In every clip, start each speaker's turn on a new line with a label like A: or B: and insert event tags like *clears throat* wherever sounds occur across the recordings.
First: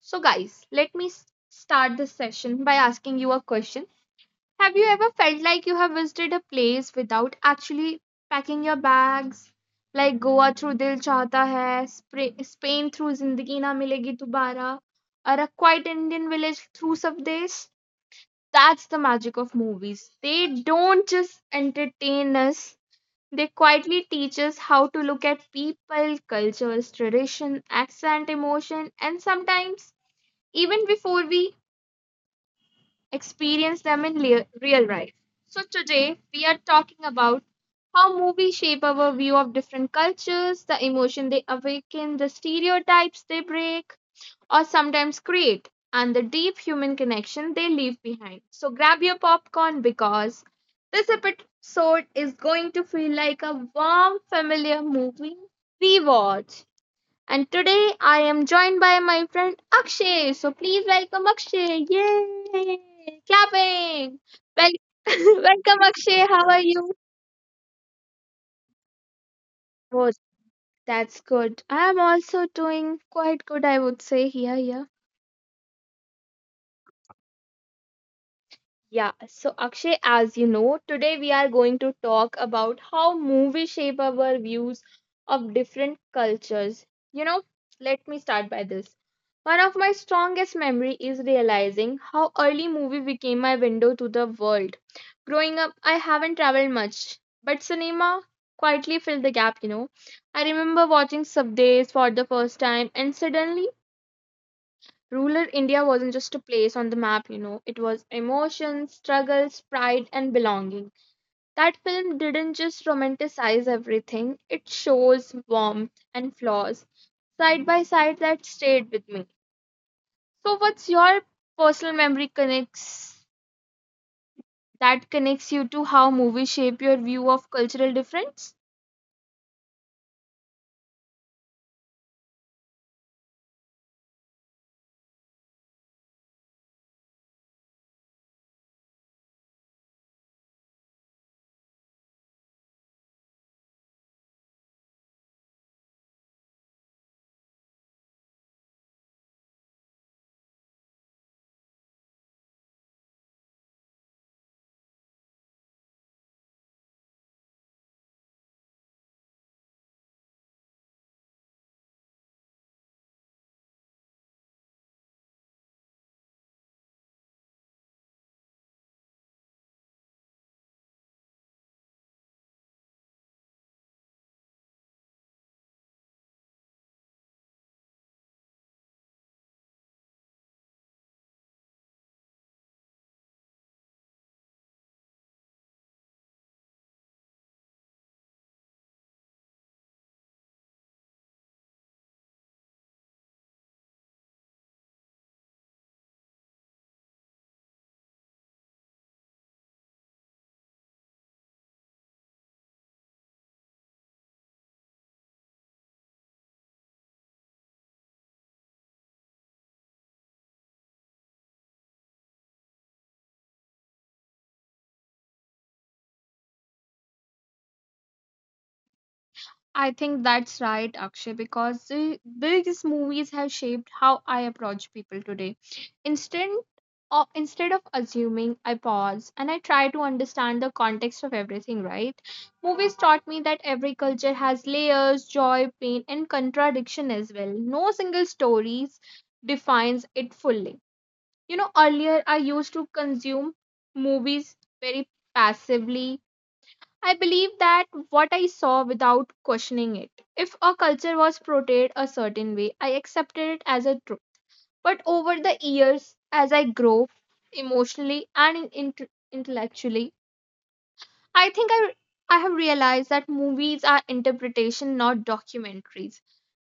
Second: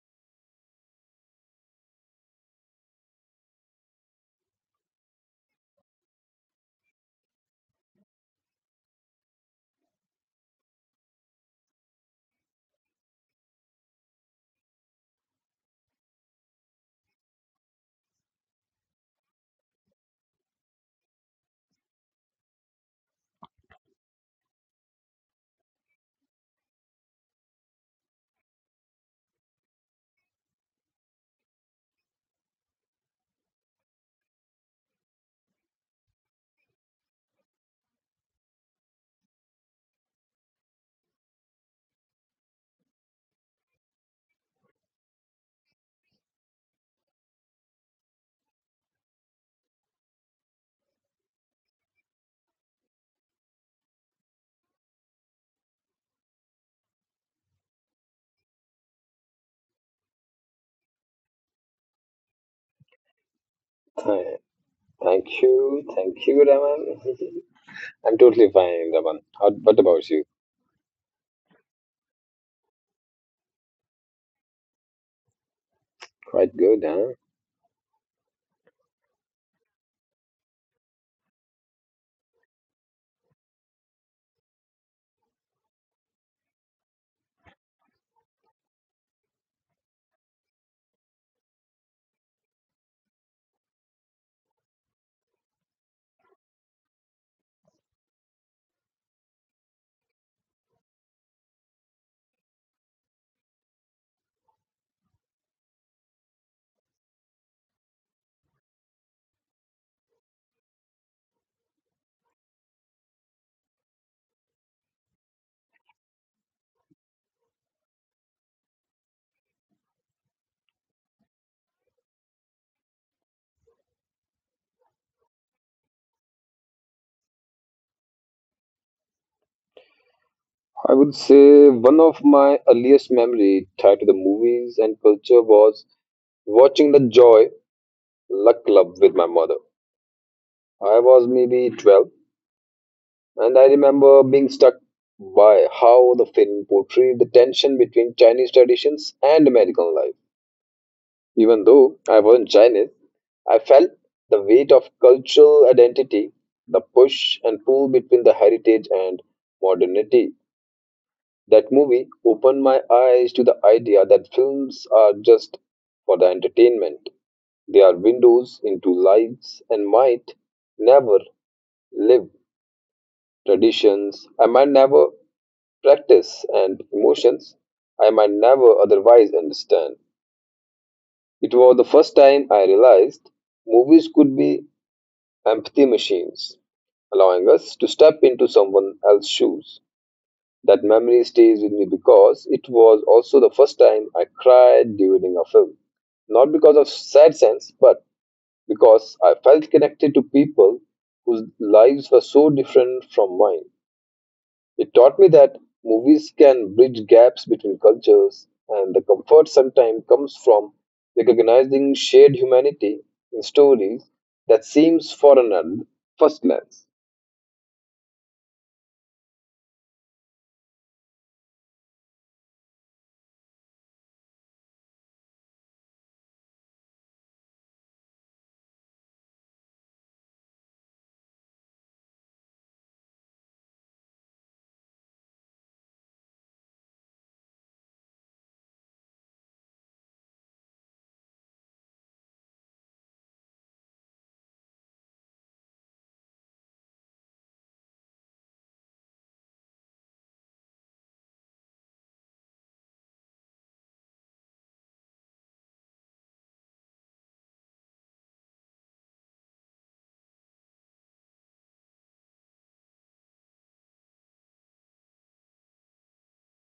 A: So, guys, let me start this session by asking you a question. Have you ever felt like you have visited a place without actually packing your bags? Like Goa through Dil Chahta Hai, Spain through Zindagi Na Milegi Dobara, or a quiet Indian village through Savdes? That's the magic of movies. They don't just entertain us, they quietly teach us how to look at people, cultures, tradition, accent, emotion, and sometimes even before we experience them in real life. So, today we are talking about how movies shape our view of different cultures, the emotion they awaken, the stereotypes they break or sometimes create, and the deep human connection they leave behind. So, grab your popcorn because this episode is going to feel like a warm, familiar movie rewatch. And today I am joined by my friend Akshay. So please welcome Akshay. Yay! Clapping.
B: Th-
A: Well, *laughs*
B: Thank you,
A: welcome Akshay. How are you?
B: Raman. *laughs* I'm totally fine, Raman. What about
A: Oh,
B: you?
A: that's good. I'm also doing quite good, I would say. Yeah, yeah.
B: Quite good, huh?
A: Yeah, so Akshay, as you know, today we are going to talk about how movies shape our views of different cultures. You know, let me start by this. One of my strongest memory is realizing how early movie became my window to the world. Growing up, I haven't traveled much, but cinema quietly filled the gap. I remember watching Sabdes for the first time and suddenly Rural India wasn't just a place on the map, you know, it was emotions, struggles, pride, and belonging. That film didn't just romanticize everything, it shows warmth and flaws side by side that stayed with me. So, what's your personal memory connects that connects you to how movies shape your view of cultural difference?
B: I would say one of my earliest memory tied to the movies and culture was watching the Joy Luck Club with my mother. I was maybe 12, and I remember being struck by how the film portrayed the tension between Chinese traditions and American life. Even though I wasn't Chinese, I felt the weight of cultural identity, the push and pull between the heritage and modernity. That movie opened my eyes to the idea that films are just for the entertainment. They are windows into lives and might never live traditions. I might never practice and emotions I might never otherwise understand. It was the first time I realized movies could be empathy machines, allowing us to step into someone else's shoes. That memory stays with me because it was also the first time I cried during a film. Not because of sad sense, but because I felt connected to people whose lives were so different from mine. It taught me that movies can bridge gaps between cultures, and the comfort sometimes comes from recognizing shared humanity in stories that seems foreign at first glance.
A: I think that's right, Akshay, because these movies have shaped how I approach people today. Instead, instead of assuming, I pause and I try to understand the context of everything, right? Movies taught me that every culture has layers, joy, pain, and contradiction as well. No single story defines it fully. You know, earlier I used to consume movies very passively. I believe that what I saw without questioning it. If a culture was portrayed a certain way, I accepted it as a truth. But over the years, as I grow emotionally and intellectually, I think I have realized that movies are interpretation, not documentaries.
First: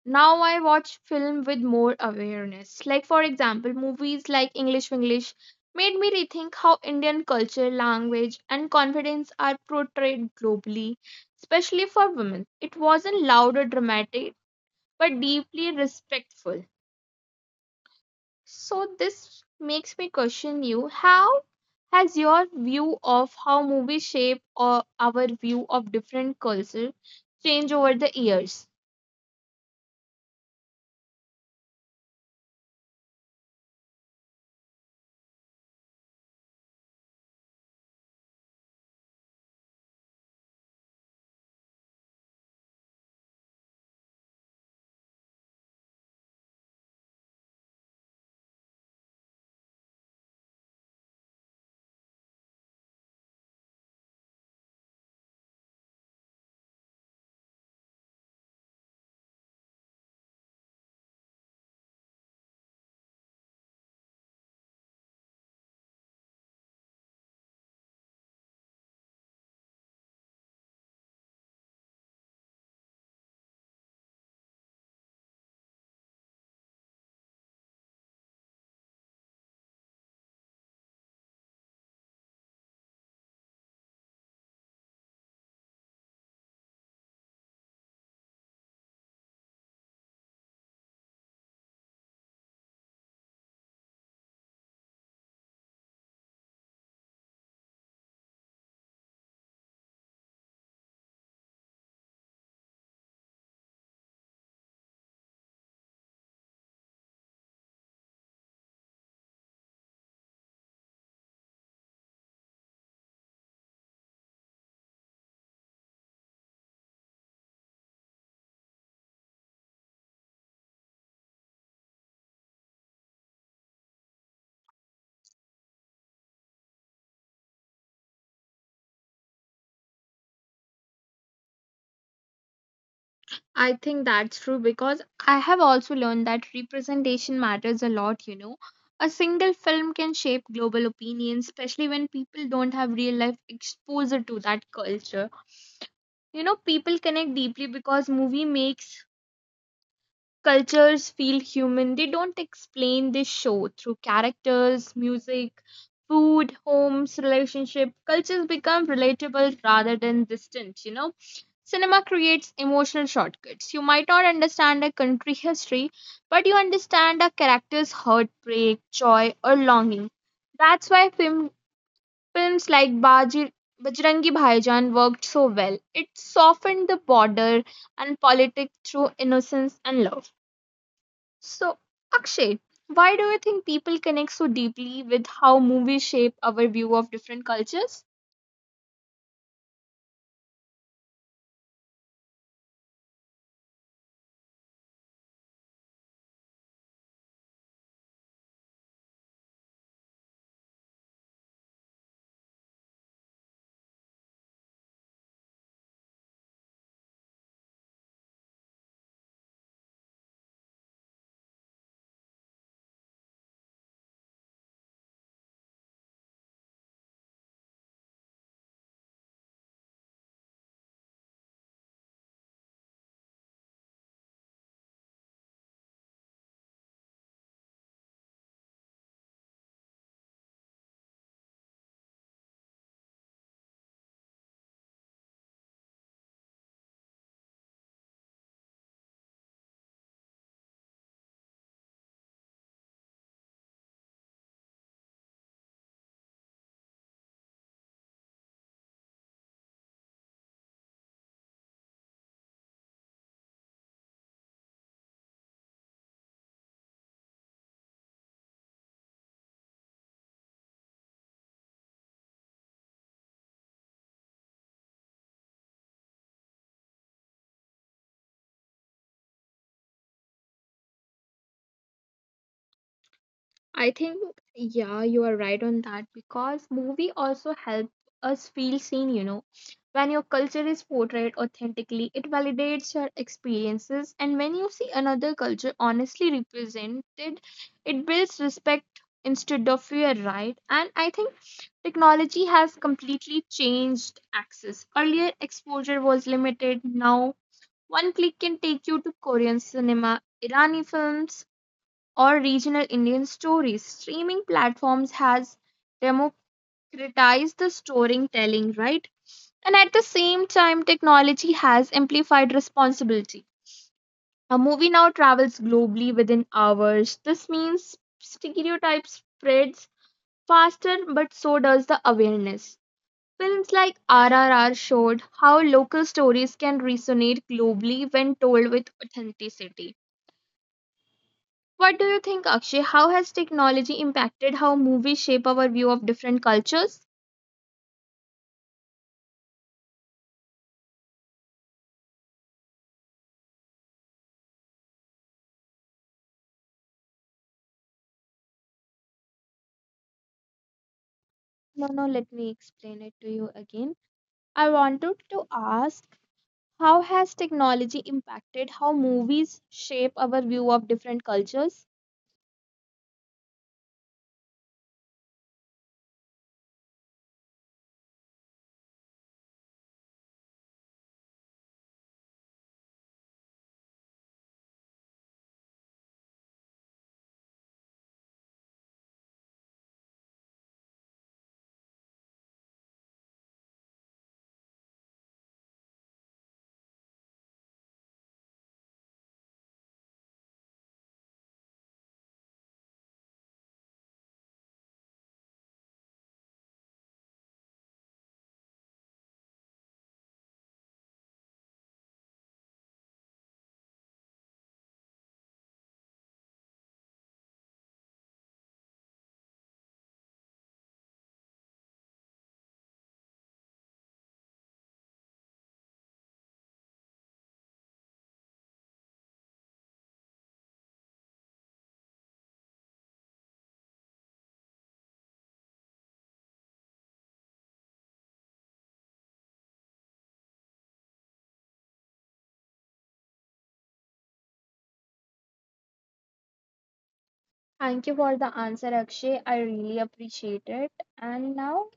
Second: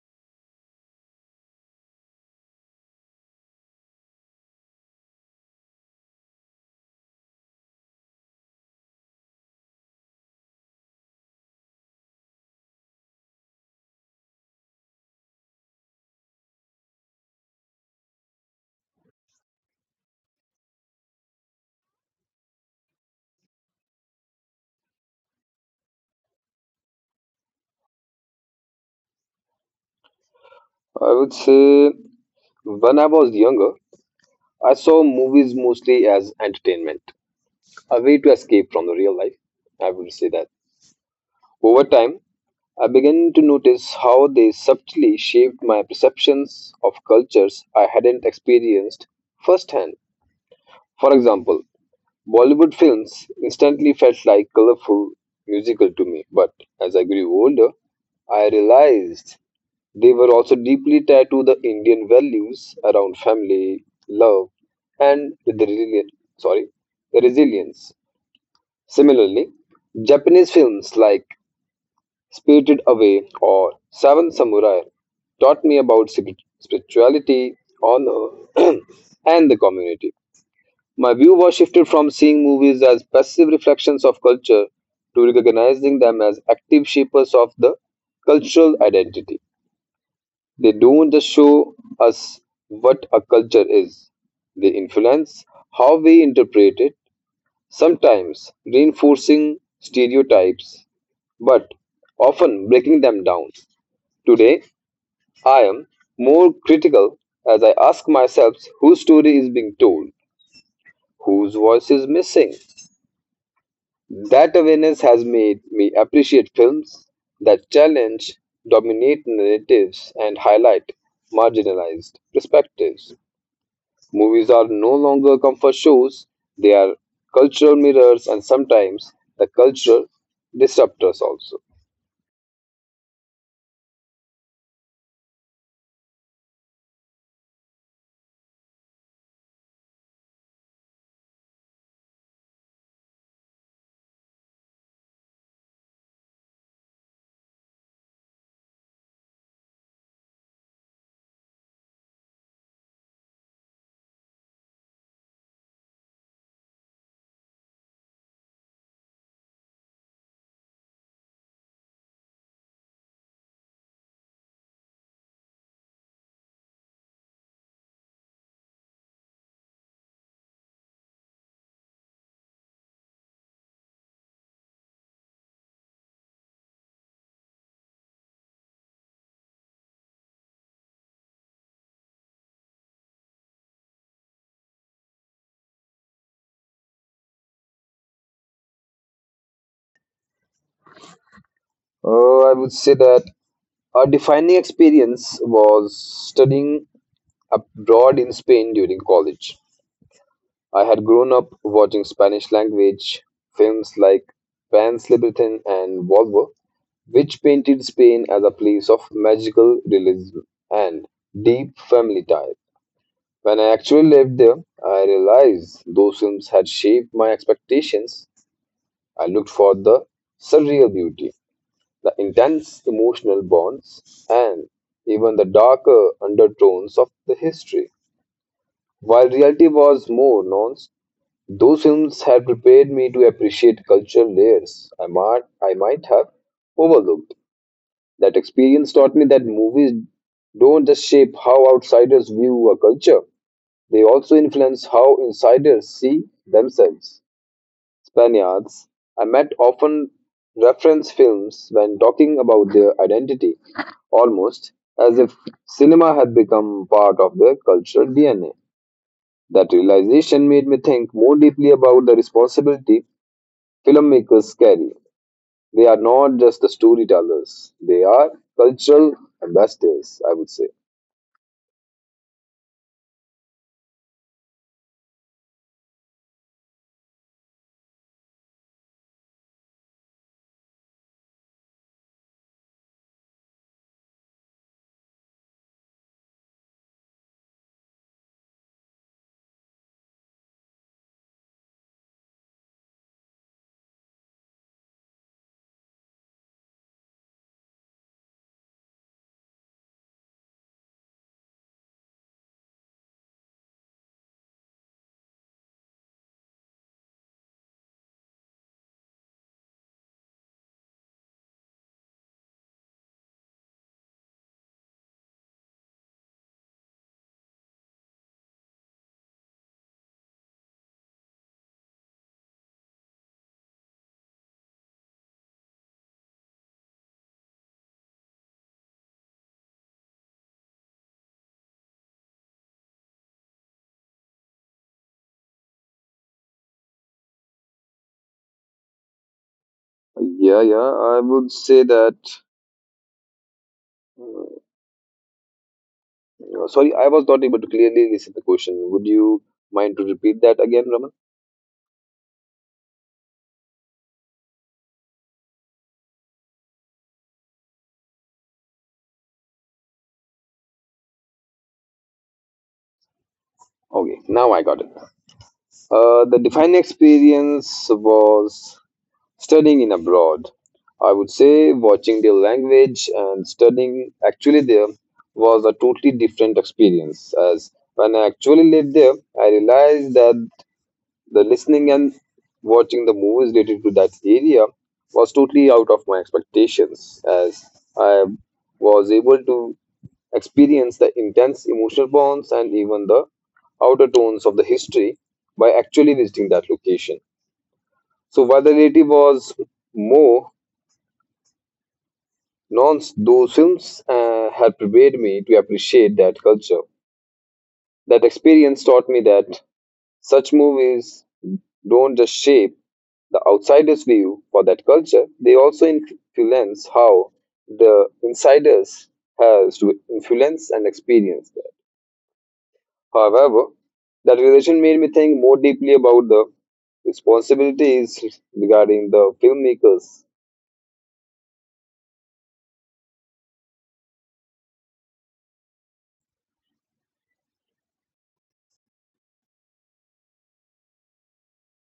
A: Now I watch film with more awareness. Like for example, movies like English made me rethink how Indian culture, language, and confidence are portrayed globally, especially for women. It wasn't loud or dramatic, but deeply respectful. So this makes me question you, how has your view of how movies shape or our view of different culture changed over the years?
B: I would say when I was younger, I saw movies mostly as entertainment, a way to escape from the real life. I would say that. Over time, I began to notice how they subtly shaped my perceptions of cultures I hadn't experienced firsthand. For example, Bollywood films instantly felt like colorful musical to me, but as I grew older, I realized they were also deeply tied to the Indian values around family, love, and the resilient, sorry, the resilience. Similarly, Japanese films like Spirited Away or Seven Samurai taught me about spirituality, honor, *clears throat* and the community. My view was shifted from seeing movies as passive reflections of culture to recognizing them as active shapers of the cultural identity. They don't just show us what a culture is, they influence how we interpret it, sometimes reinforcing stereotypes, but often breaking them down. Today, I am more critical as I ask myself whose story is being told, whose voice is missing. That awareness has made me appreciate films that challenge dominant narratives and highlight marginalized perspectives. Movies are no longer comfort shows, they are cultural mirrors and sometimes the cultural disruptors also.
A: I think that's true because I have also learned that representation matters a lot, you know. A single film can shape global opinion, especially when people don't have real life exposure to that culture. You know, people connect deeply because movie makes cultures feel human. They don't explain, they show through characters, music, food, homes, relationship. Cultures become relatable rather than distant, you know. Cinema creates emotional shortcuts. You might not understand a country history, but you understand a character's heartbreak, joy, or longing. That's why films like Baji, Bajrangi Bhaijan worked so well. It softened the border and politics through innocence and love. So, Akshay, why do you think people connect so deeply with how movies shape our view of different cultures?
B: I would say that a defining experience was studying abroad in Spain during college. I had grown up watching Spanish language films like Pan's Labyrinth and Volvo, which painted Spain as a place of magical realism and deep family ties. When I actually lived there, I realized those films had shaped my expectations. I looked for the surreal beauty, the intense emotional bonds, and even the darker undertones of the history. While reality was more nuanced, those films had prepared me to appreciate cultural layers I might have overlooked. That experience taught me that movies don't just shape how outsiders view a culture, they also influence how insiders see themselves. Spaniards I met often reference films when talking about their identity, almost as if cinema had become part of their cultural DNA. That realization made me think more deeply about the responsibility filmmakers carry. They are not just the storytellers, they are cultural ambassadors, I would say.
A: I think, yeah, you are right on that because movie also help us feel seen, you know. When your culture is portrayed authentically, it validates your experiences, and when you see another culture honestly represented, it builds respect instead of fear, right? And I think technology has completely changed access. Earlier, exposure was limited, now, one click can take you to Korean cinema, Irani films or regional Indian stories. Streaming platforms has democratized the storytelling, right? And at the same time, technology has amplified responsibility. A movie now travels globally within hours. This means stereotypes spreads faster, but so does the awareness. Films like RRR showed how local stories can resonate globally when told with authenticity. What do you think, Akshay? How has technology impacted how movies shape our view of different cultures?
B: Yeah, yeah, I would say that. Sorry I was not able to clearly listen the question. Would you mind to repeat that again, Raman?
A: No, no, let me explain it to you again. I wanted to ask, how has technology impacted how movies shape our view of different cultures?
B: Okay, now I got it. The defining experience was studying in abroad. I would say watching their language and studying actually there was a totally different experience. As when I actually lived there, I realized that the listening and watching the movies related to that area was totally out of my expectations. As I was able to experience the intense emotional bonds and even the outer tones of the history by actually visiting that location. So while the relative was more nonce, those films had prepared me to appreciate that culture. That experience taught me that such movies don't just shape the outsider's view for that culture, they also influence how the insiders has to influence and experience them. However, that realization made me think more deeply about the responsibilities regarding the filmmakers.
A: Thank you for the answer, Akshay. I really appreciate it. And now,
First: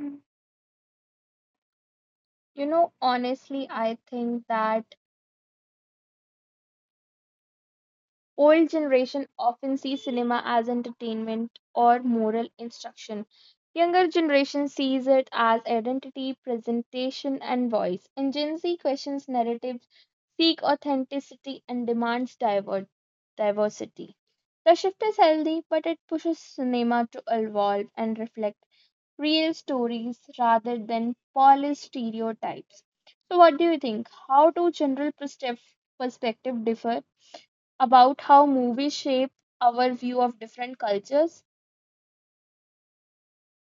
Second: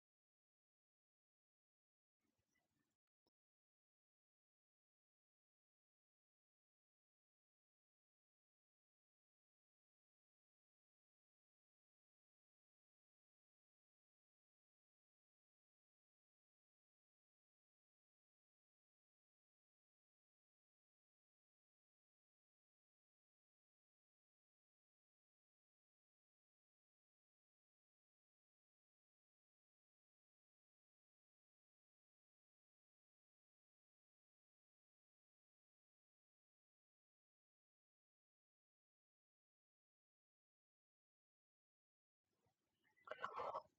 A: you know, honestly, I think that old generation often see cinema as entertainment or moral instruction. Younger generation sees it as identity, presentation and voice. And Gen Z questions narratives, seek authenticity and demands diversity. The shift is healthy, but it pushes cinema to evolve and reflect real stories rather than polished stereotypes. So what do you think? How do general perspective differ about how movies shape our view of different cultures?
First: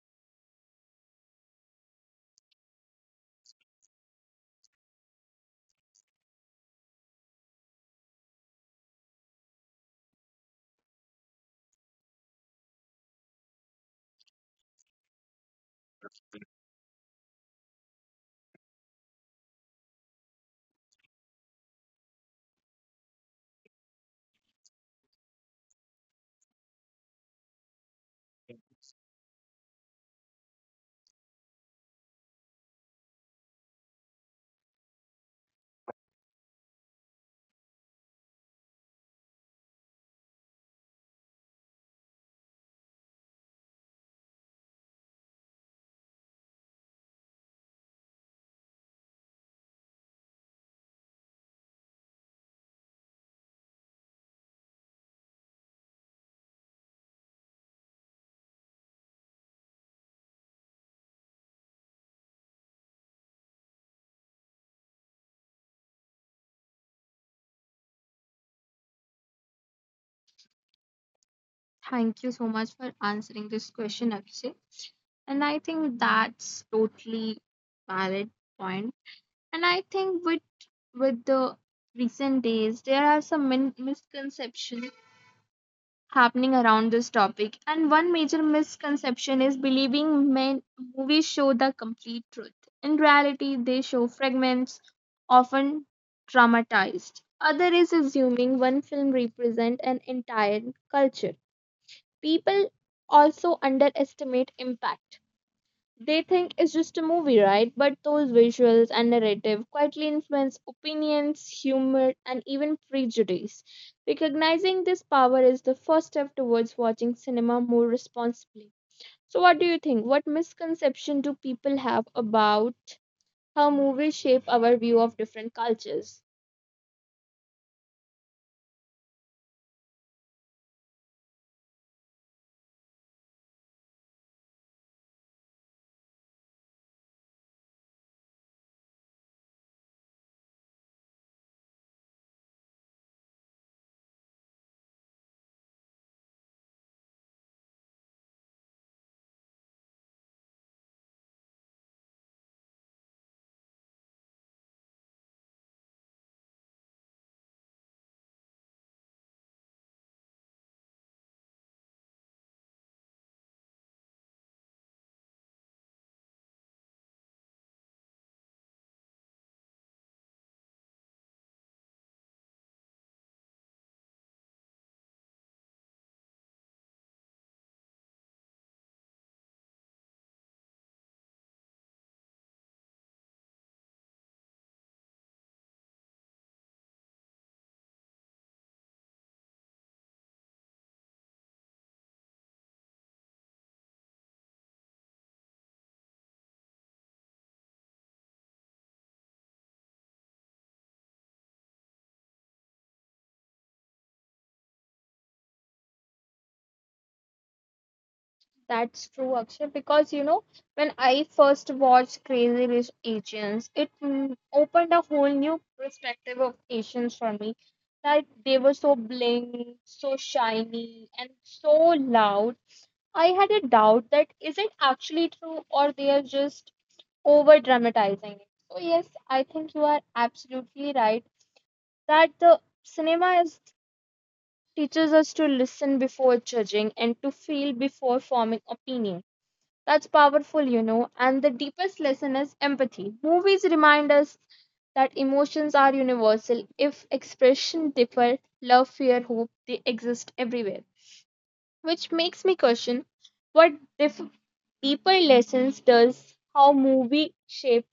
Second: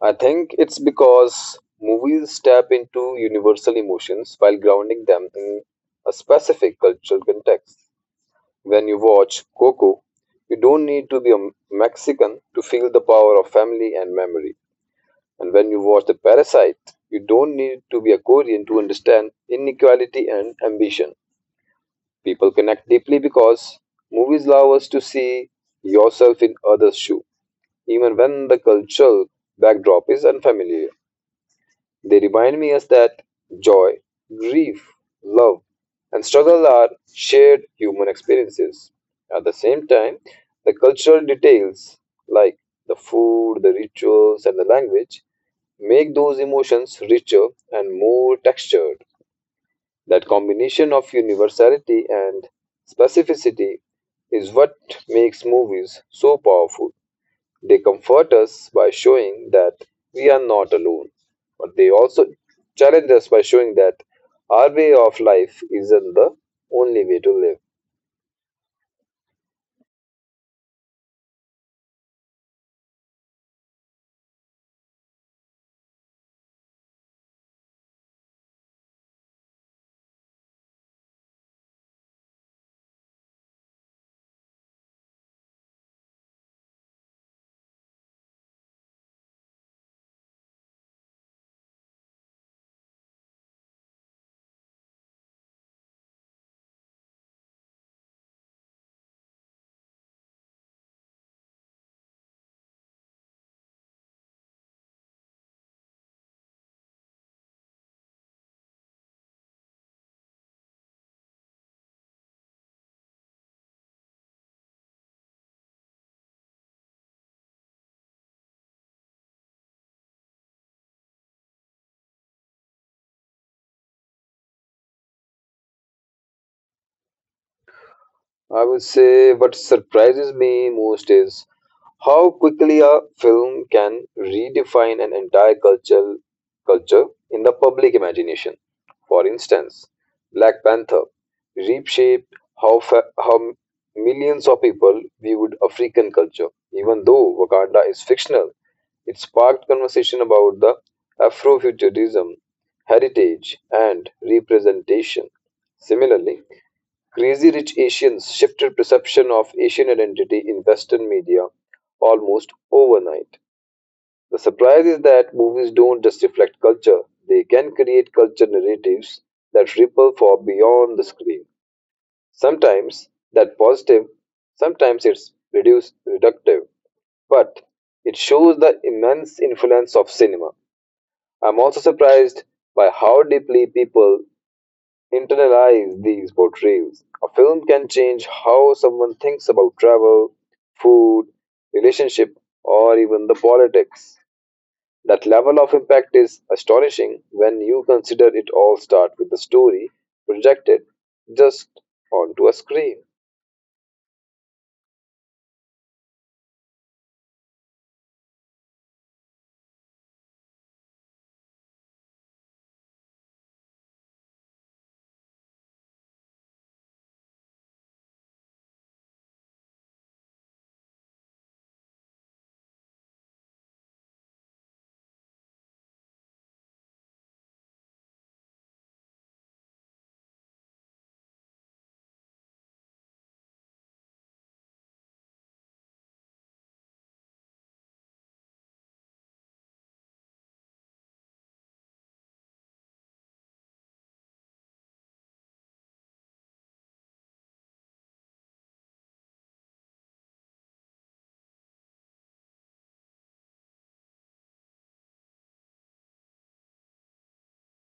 B: I think it's because movies tap into universal emotions while grounding them in a specific cultural context. When you watch Coco, you don't need to be a Mexican to feel the power of family and memory. And when you watch The Parasite, you don't need to be a Korean to understand inequality and ambition. People connect deeply because movies allow us to see yourself in others' shoe, even when the cultural backdrop is unfamiliar. They remind me us that joy, grief, love, and struggle are shared human experiences. At the same time, the cultural details like the food, the rituals, and the language make those emotions richer and more textured. That combination of universality and specificity is what makes movies so powerful. They comfort us by showing that we are not alone, but they also challenge us by showing that our way of life isn't the only way to live.
A: Thank you so much for answering this question, Akshay. And I think that's totally valid point. And I think with the recent days, there are some misconceptions happening around this topic. And one major misconception is believing men movies show the complete truth. In reality, they show fragments, often traumatized. Other is assuming one film represents an entire culture. People also underestimate impact. They think it's just a movie, right? But those visuals and narrative quietly influence opinions, humor, and even prejudice. Recognizing this power is the first step towards watching cinema more responsibly. So, what do you think? What misconception do people have about how movies shape our view of different cultures?
B: I would say what surprises me most is how quickly a film can redefine an entire culture in the public imagination. For instance, Black Panther reshaped how millions of people viewed African culture. Even though Wakanda is fictional, it sparked conversation about the Afrofuturism, heritage, and representation. Similarly, Crazy Rich Asians shifted perception of Asian identity in Western media almost overnight. The surprise is that movies don't just reflect culture, they can create culture narratives that ripple far beyond the screen. Sometimes that positive, sometimes it's reduced reductive, but it shows the immense influence of cinema. I'm also surprised by how deeply people internalize these portrayals. A film can change how someone thinks about travel, food, relationship, or even the politics. That level of impact is astonishing when you consider it all start with the story projected just onto a screen.
A: That's true, Akshay, because you know, when I first watched Crazy Rich Asians, it opened a whole new perspective of Asians for me. Like they were so bling, so shiny, and so loud. I had a doubt that is it actually true or they are just over dramatizing it. So, yes, I think you are absolutely right that teaches us to listen before judging and to feel before forming opinions. That's powerful, you know. And the deepest lesson is empathy. Movies remind us that emotions are universal. If expression differ, love, fear, hope, they exist everywhere. Which makes me question, what dif- deeper lessons does how movie shape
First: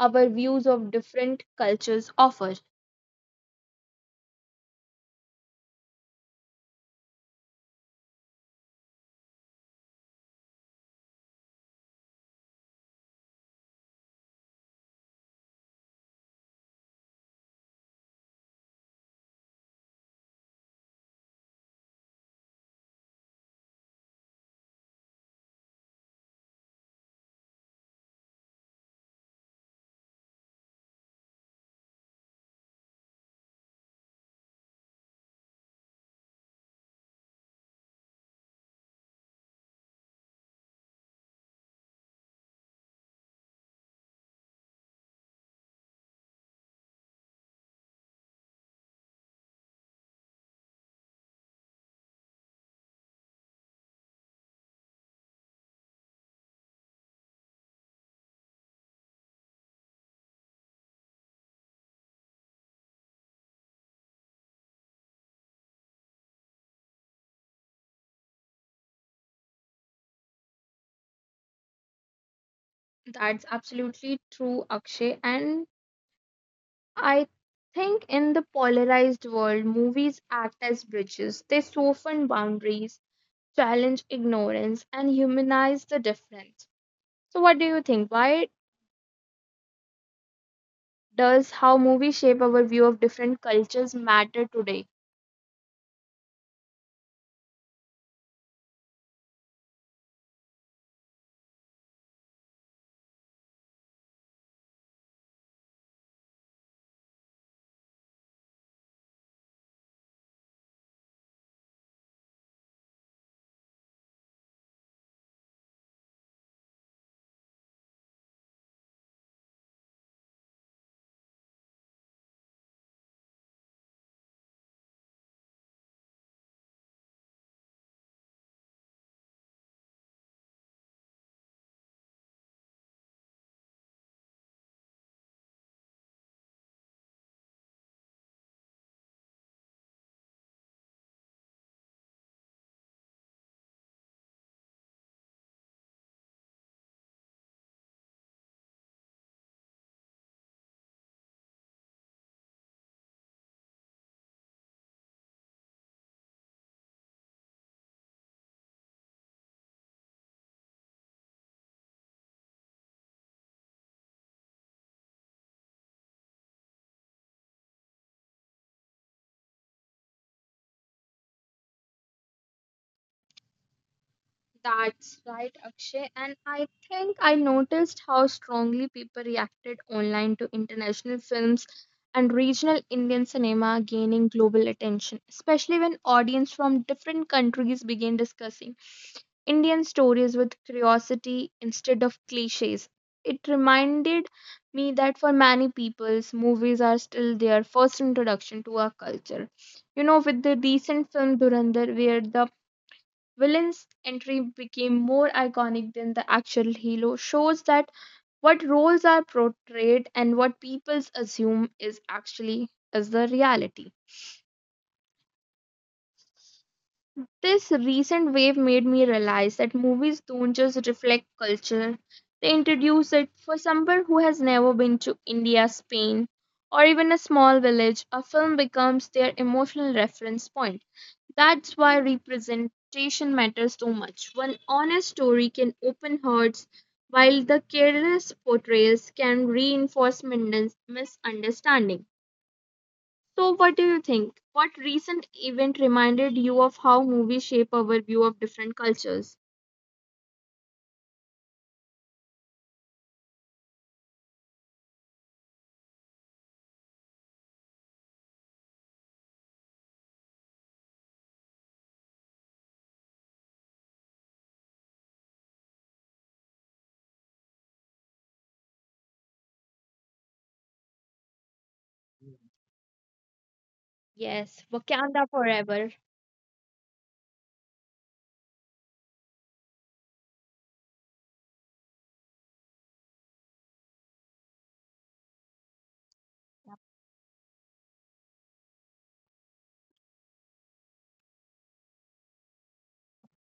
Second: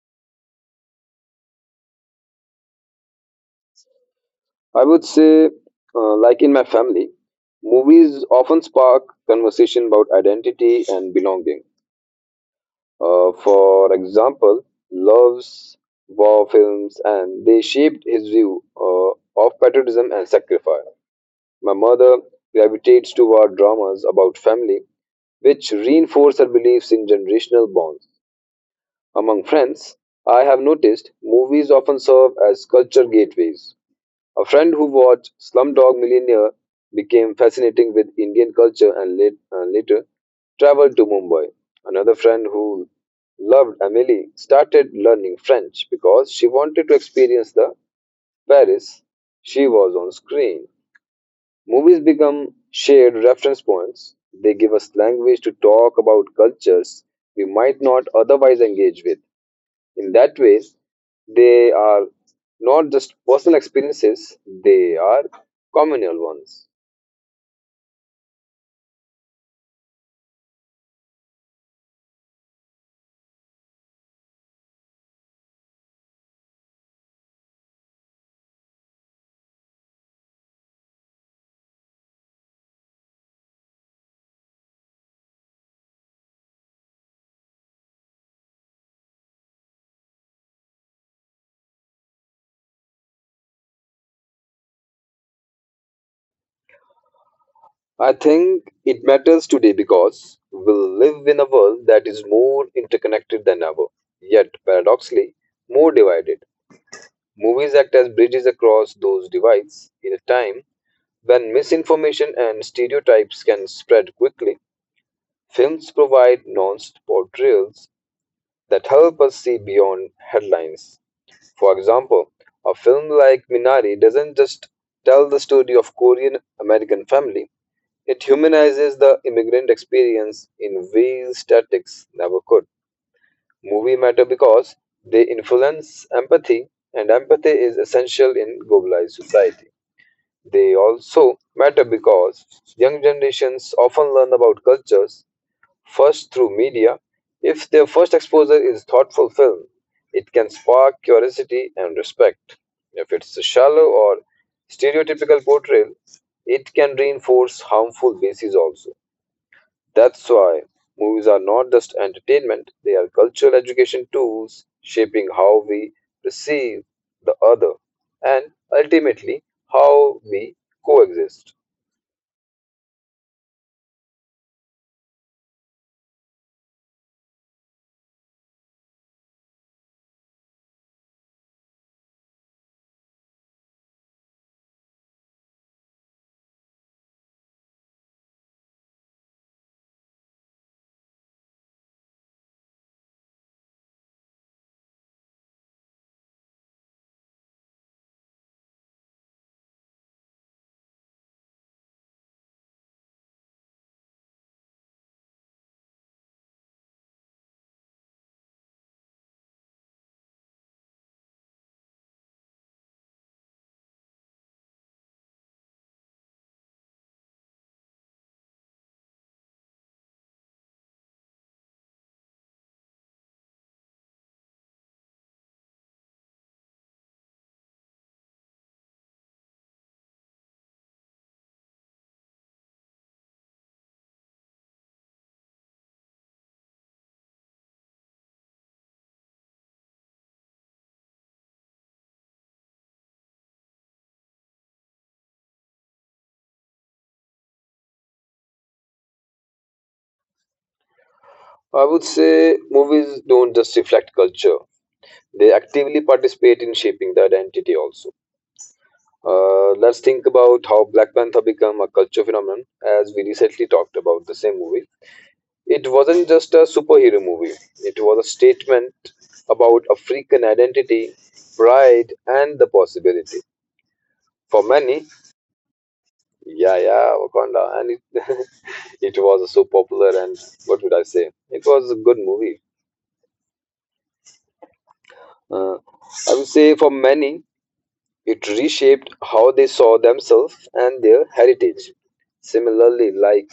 A: our views of different cultures offer?
B: I would say, like in my family, movies often spark conversation about identity and belonging. For example, loves war films, and they shaped his view of patriotism and sacrifice. My mother gravitates toward dramas about family, which reinforce her beliefs in generational bonds. Among friends, I have noticed movies often serve as culture gateways. A friend who watched Slumdog Millionaire became fascinated with Indian culture and later traveled to Mumbai. Another friend who loved Amelie started learning French because she wanted to experience the Paris she was on screen. Movies become shared reference points. They give us language to talk about cultures we might not otherwise engage with. In that ways they are not just personal experiences, they are communal ones.
A: That's absolutely true, Akshay. And I think in the polarized world, movies act as bridges. They soften boundaries, challenge ignorance, and humanize the difference. So, what do you think? Why does how movies shape our view of different cultures matter today?
B: I think it matters today because we live in a world that is more interconnected than ever, yet paradoxically more divided. Movies act as bridges across those divides. In a time when misinformation and stereotypes can spread quickly, films provide nuanced portrayals that help us see beyond headlines. For example, a film like Minari doesn't just tell the story of Korean American family. It humanizes the immigrant experience in ways statics never could. Movie matter because they influence empathy, and empathy is essential in globalized society. They also matter because young generations often learn about cultures first, through media. If their first exposure is thoughtful film, it can spark curiosity and respect. If it's a shallow or stereotypical portrayal, it can reinforce harmful bases also. That's why movies are not just entertainment, they are cultural education tools shaping how we perceive the other and ultimately how we coexist.
A: That's right, Akshay. And I think I noticed how strongly people reacted online to international films and regional Indian cinema gaining global attention, especially when audience from different countries began discussing Indian stories with curiosity instead of cliches. It reminded me that for many peoples, movies are still their first introduction to our culture. You know, with the recent film Durandar, where the villain's entry became more iconic than the actual hero, shows that what roles are portrayed and what peoples assume is actually is the reality. This recent wave made me realize that movies don't just reflect culture, they introduce it. For someone who has never been to India, Spain, or even a small village, a film becomes their emotional reference point. That's why representation matters so much. One honest story can open hearts, while the careless portrayals can reinforce misunderstanding. So, what do you think? What recent event reminded you of how movies shape our view of different cultures?
B: I would say movies don't just reflect culture, they actively participate in shaping the identity also. Let's think about how Black Panther became a culture phenomenon. As we recently talked about the same movie, it wasn't just a superhero movie, it was a statement about African identity, pride, and the possibility for
A: Yes,
B: many.
A: Wakanda Forever.
B: Yeah, yeah, Wakanda. And it, *laughs* it was so popular. And what would I say, it was a good movie. Uh, i would say for many it reshaped how they saw themselves and their heritage. Similarly, like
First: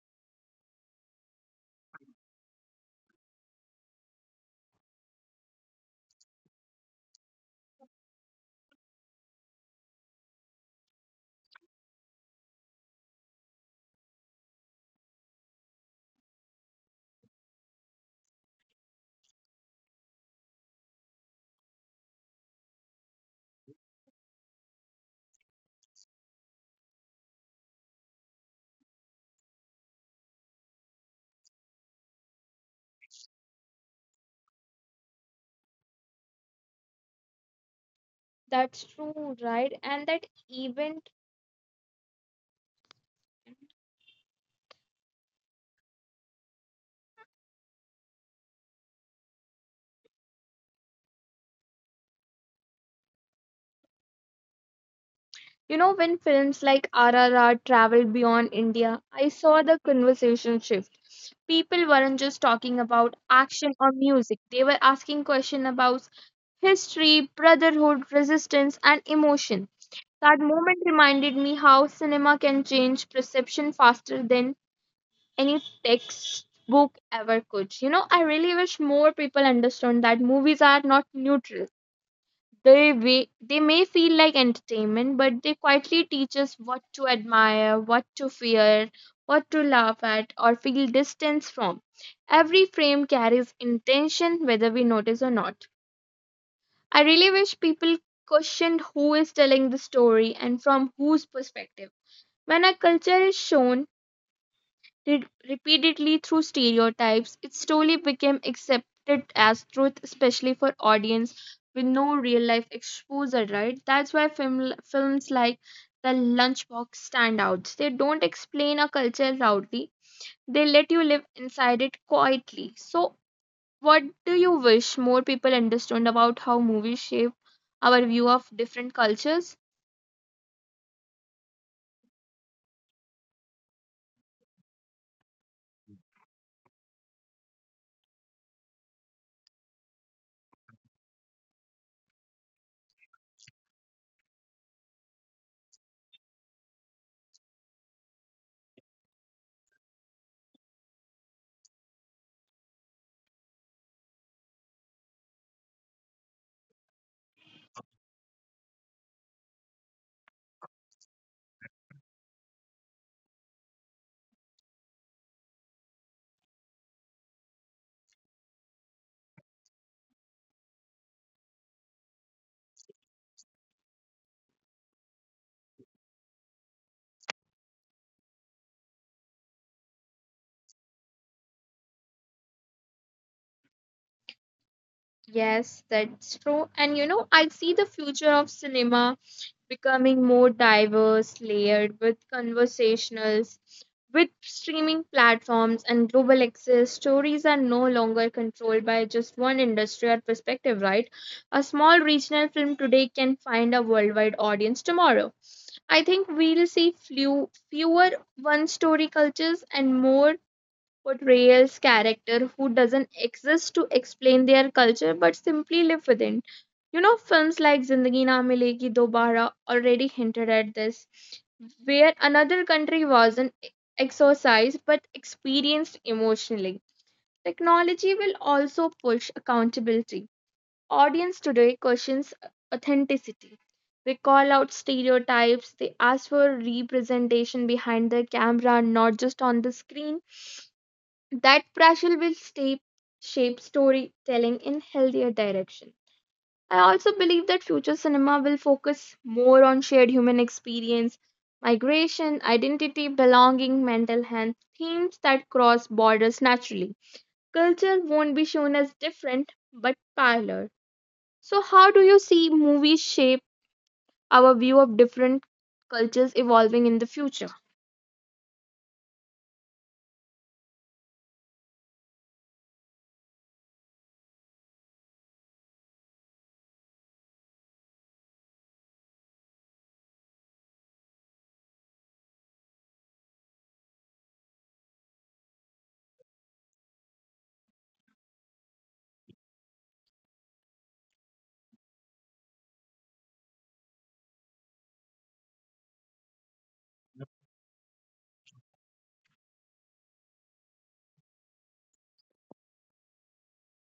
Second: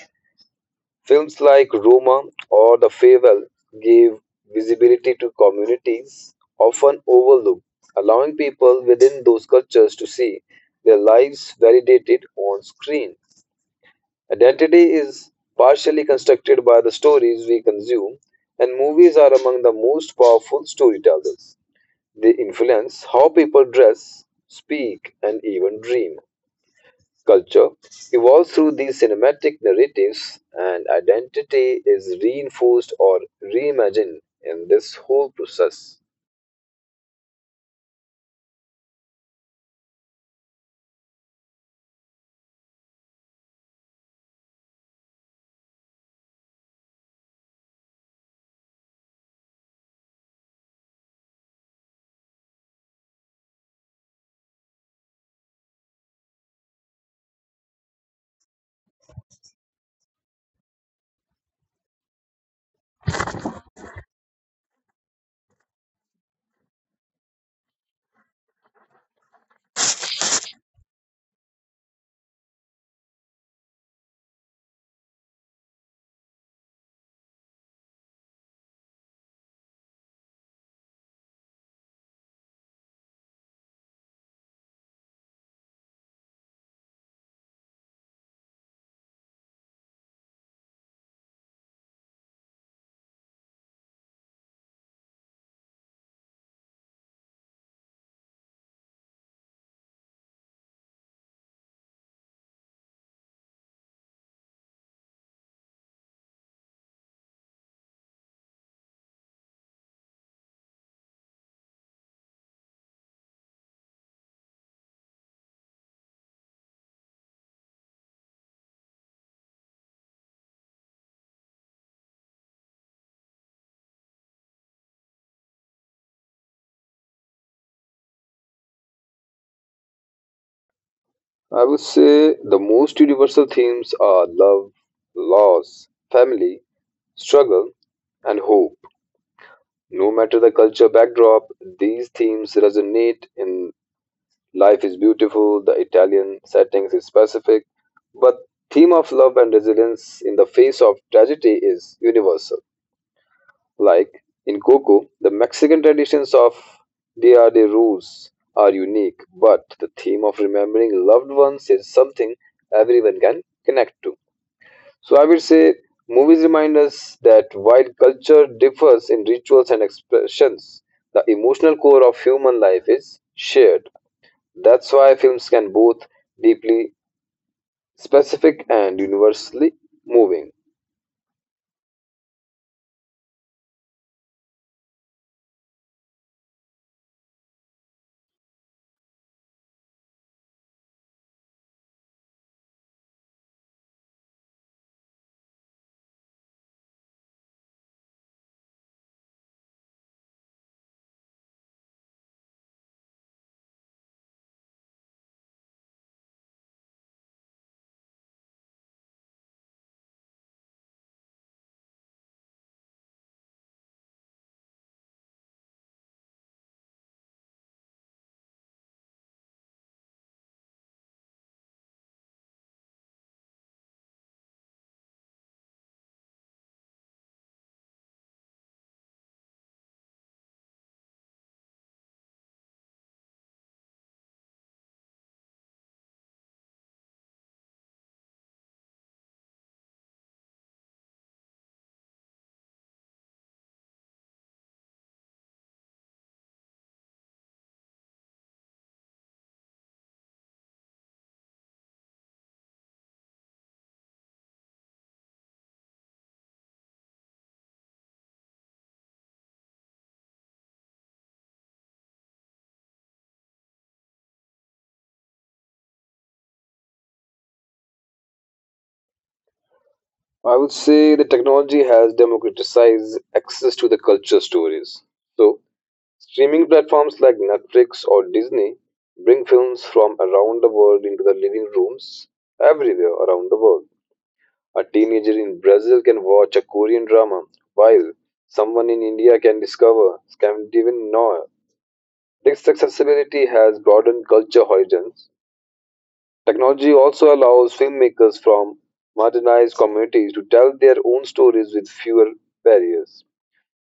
B: films like Roma or The Farewell gave visibility to communities often overlooked, allowing people within those cultures to see their lives validated on screen. Identity is partially constructed by the stories we consume, and movies are among the most powerful storytellers. They influence how people dress, speak, and even dream. Culture evolves through these cinematic narratives, and identity is reinforced or reimagined in this whole process.
A: That's true, right? And that event, you know, when films like RRR traveled beyond India, I saw the conversation shift. People weren't just talking about action or music, they were asking questions about history, brotherhood, resistance, and emotion. That moment reminded me how cinema can change perception faster than any textbook ever could. You know, I really wish more people understood that movies are not neutral. They may feel like entertainment, but they quietly teach us what to admire, what to fear, what to laugh at, or feel distance from. Every frame carries intention, whether we notice or not. I really wish people questioned who is telling the story and from whose perspective. When a culture is shown repeatedly through stereotypes, it slowly became accepted as truth, especially for audience with no real life exposure, right? That's why films like The Lunchbox stand out. They don't explain a culture loudly, they let you live inside it quietly. So, what do you wish more people understood about how movies shape our view of different cultures?
B: I would say the most universal themes are love, loss, family, struggle, and hope. No matter the culture backdrop, these themes resonate in Life is Beautiful, the Italian settings is specific, but theme of love and resilience in the face of tragedy is universal. Like in Coco, the Mexican traditions of Dia de Rose are unique, but the theme of remembering loved ones is something everyone can connect to. So I would say movies remind us that while culture differs in rituals and expressions, the emotional core of human life is shared. That's why films can both deeply specific and universally moving.
A: Yes, that's true. And you know, I see the future of cinema becoming more diverse, layered with conversationals. With streaming platforms and global access, stories are no longer controlled by just one industry or perspective, right? A small regional film today can find a worldwide audience tomorrow. I think we'll see fewer one story cultures and more portrays character who doesn't exist to explain their culture but simply live within. You know, films like Zindagi Na Milegi Dobara already hinted at this, where another country wasn't e-, exorcised but experienced emotionally. Technology will also push accountability. Audience today questions authenticity. They call out stereotypes, they ask for representation behind the camera, not just on the screen, that pressure will stay, shape storytelling in healthier direction. I also believe that future cinema will focus more on shared human experience, migration, identity, belonging, mental health, themes that cross borders naturally. Culture won't be shown as different but parallel. So, how do you see movies shape our view of different cultures evolving in the future?
B: I would say the technology has democratized access to the culture stories. So, streaming platforms like Netflix or Disney bring films from around the world into the living rooms everywhere around the world. A teenager in Brazil can watch a Korean drama, while someone in India can discover Scandinavian noir. This accessibility has broadened culture horizons. Technology also allows filmmakers from marginalized communities to tell their own stories with fewer barriers.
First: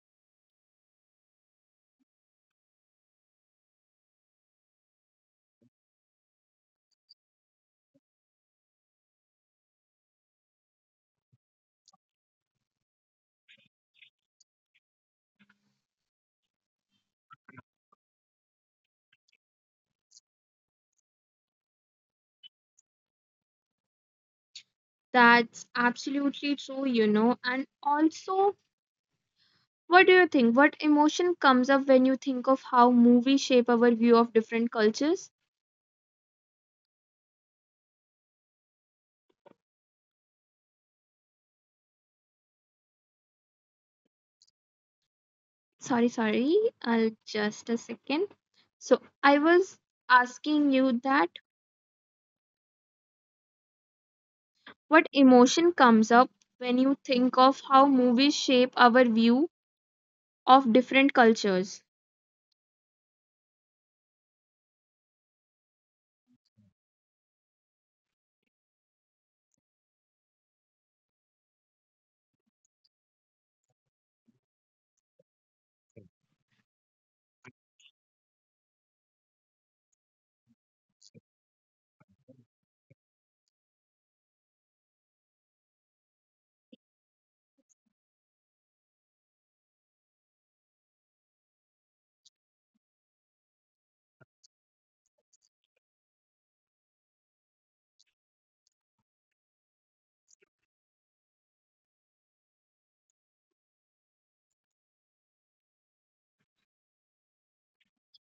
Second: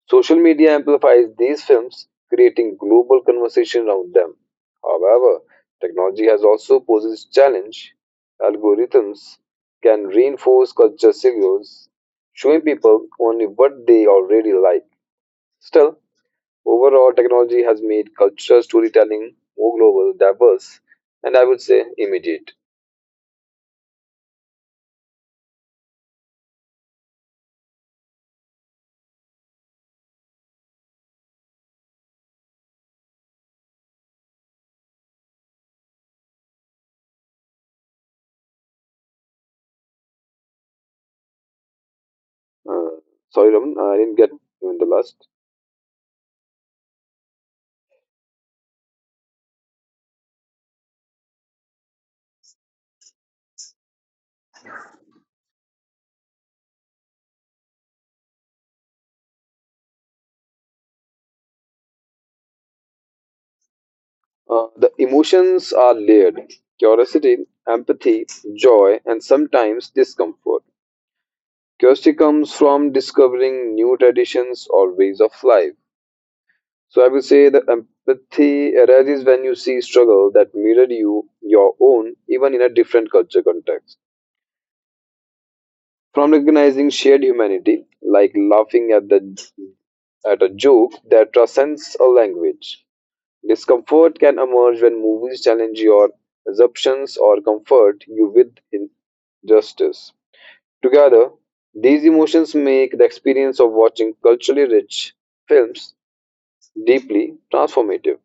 B: Social media amplifies these films, creating global conversation around them. However, technology has also posed its challenge. Algorithms can reinforce culture signals, showing people only what they already like. Still, overall, technology has made culture storytelling more global, diverse, and I would say immediate.
A: That's absolutely true, you know, and also, what do you think? What emotion comes up when you think of how movies shape our view of different cultures?
B: Uh, sorry, Raman, I didn't get even the last.
A: Sorry, sorry. I'll just a second. So, I was asking you that what emotion comes up when you think of how movies shape our view of different cultures?
B: The emotions are layered: curiosity, empathy, joy, and sometimes discomfort. Curiosity comes from discovering new traditions or ways of life. So I will say that empathy arises when you see struggle that mirror you, your own, even in a different culture context. From recognizing shared humanity, like laughing at the at a joke that transcends a language. Discomfort can emerge when movies challenge your assumptions or comfort you with injustice. Together, these emotions make the experience of watching culturally rich films deeply transformative.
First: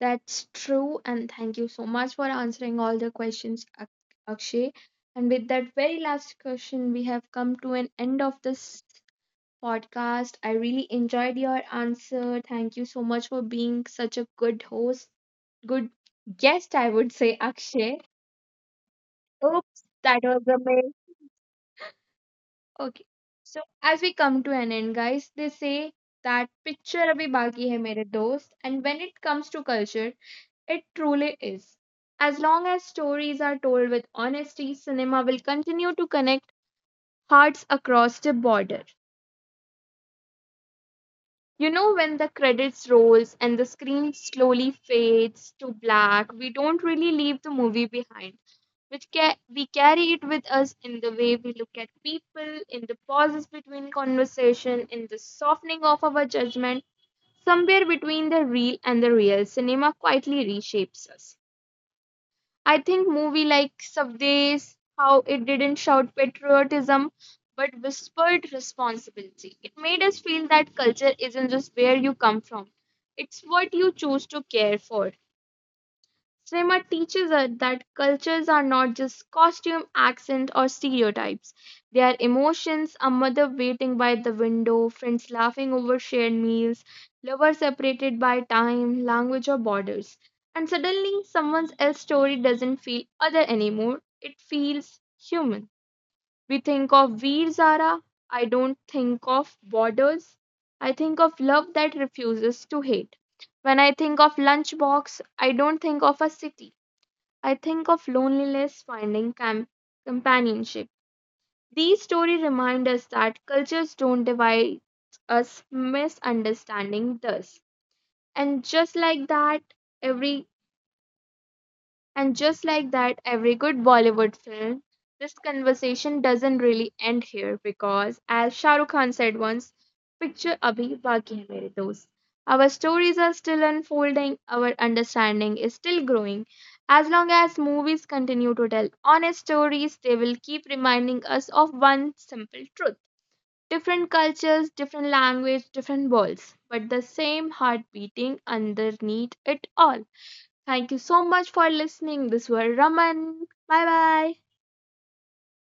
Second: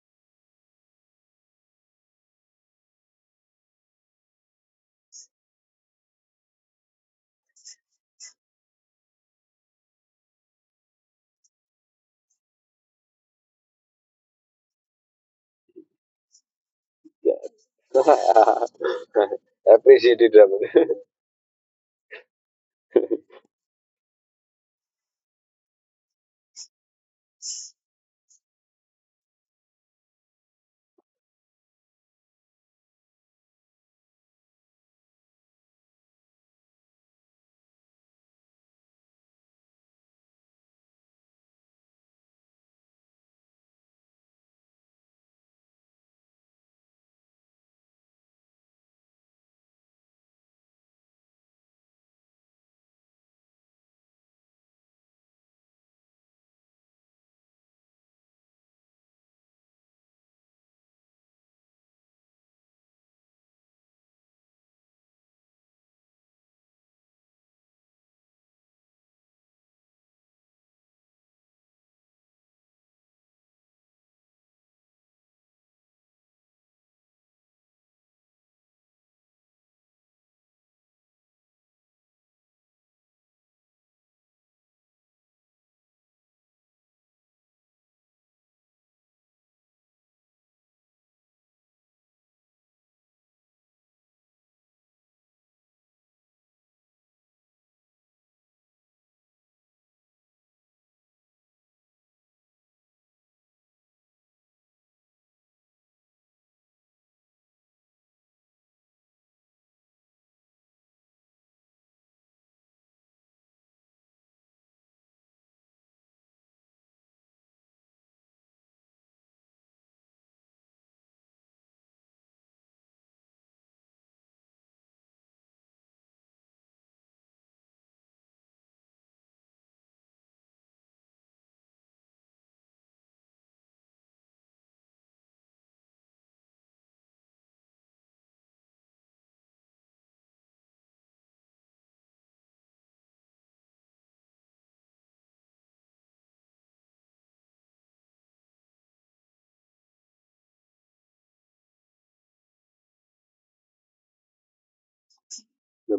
A: That's true, and thank you so much for answering all the questions, Akshay. And with that very last question, we have come to an end of this podcast. I really enjoyed your answer. Thank you so much for being such a good guest, I would
B: Yeah.
A: say, Akshay.
B: *laughs*
A: Oops, that
B: Appreciate it,
A: was a
B: Raman.
A: mail. Okay. So, as we come to an end, guys, they say that picture abhi baki hai mere dost. And when it comes to culture, it truly is. As long as stories are told with honesty, cinema will continue to connect hearts across the border. You know, when the credits rolls and the screen slowly fades to black, we don't really leave the movie behind. We carry it with us in the way we look at people, in the pauses between conversation, in the softening of our judgment. Somewhere between the real and the real, cinema quietly reshapes us. I think movie like Subways, how it didn't shout patriotism but whispered responsibility. It made us feel that culture isn't just where you come from. It's what you choose to care for. Cinema teaches us that cultures are not just costume, accent, or stereotypes. They are emotions, a mother waiting by the window, friends laughing over shared meals, lovers separated by time, language, or borders. And suddenly, someone else's story doesn't feel other anymore. It feels human. We think of Veer Zara. I don't think of borders. I think of love that refuses to hate. When I think of Lunchbox, I don't think of a city. I think of loneliness finding companionship. These stories remind us that cultures don't divide us, misunderstanding does. And just like that, every and just like that, every good Bollywood film, this conversation doesn't really end here because, as Shah Rukh Khan said once, picture abhi baki hai mere dost. Our stories are still unfolding, our understanding is still growing. As long as movies continue to tell honest stories, they will keep reminding us of one simple truth. Different cultures, different language, different worlds, but the same heart beating underneath it all. Thank you so much for listening. This was Raman. Bye bye.
B: *laughs*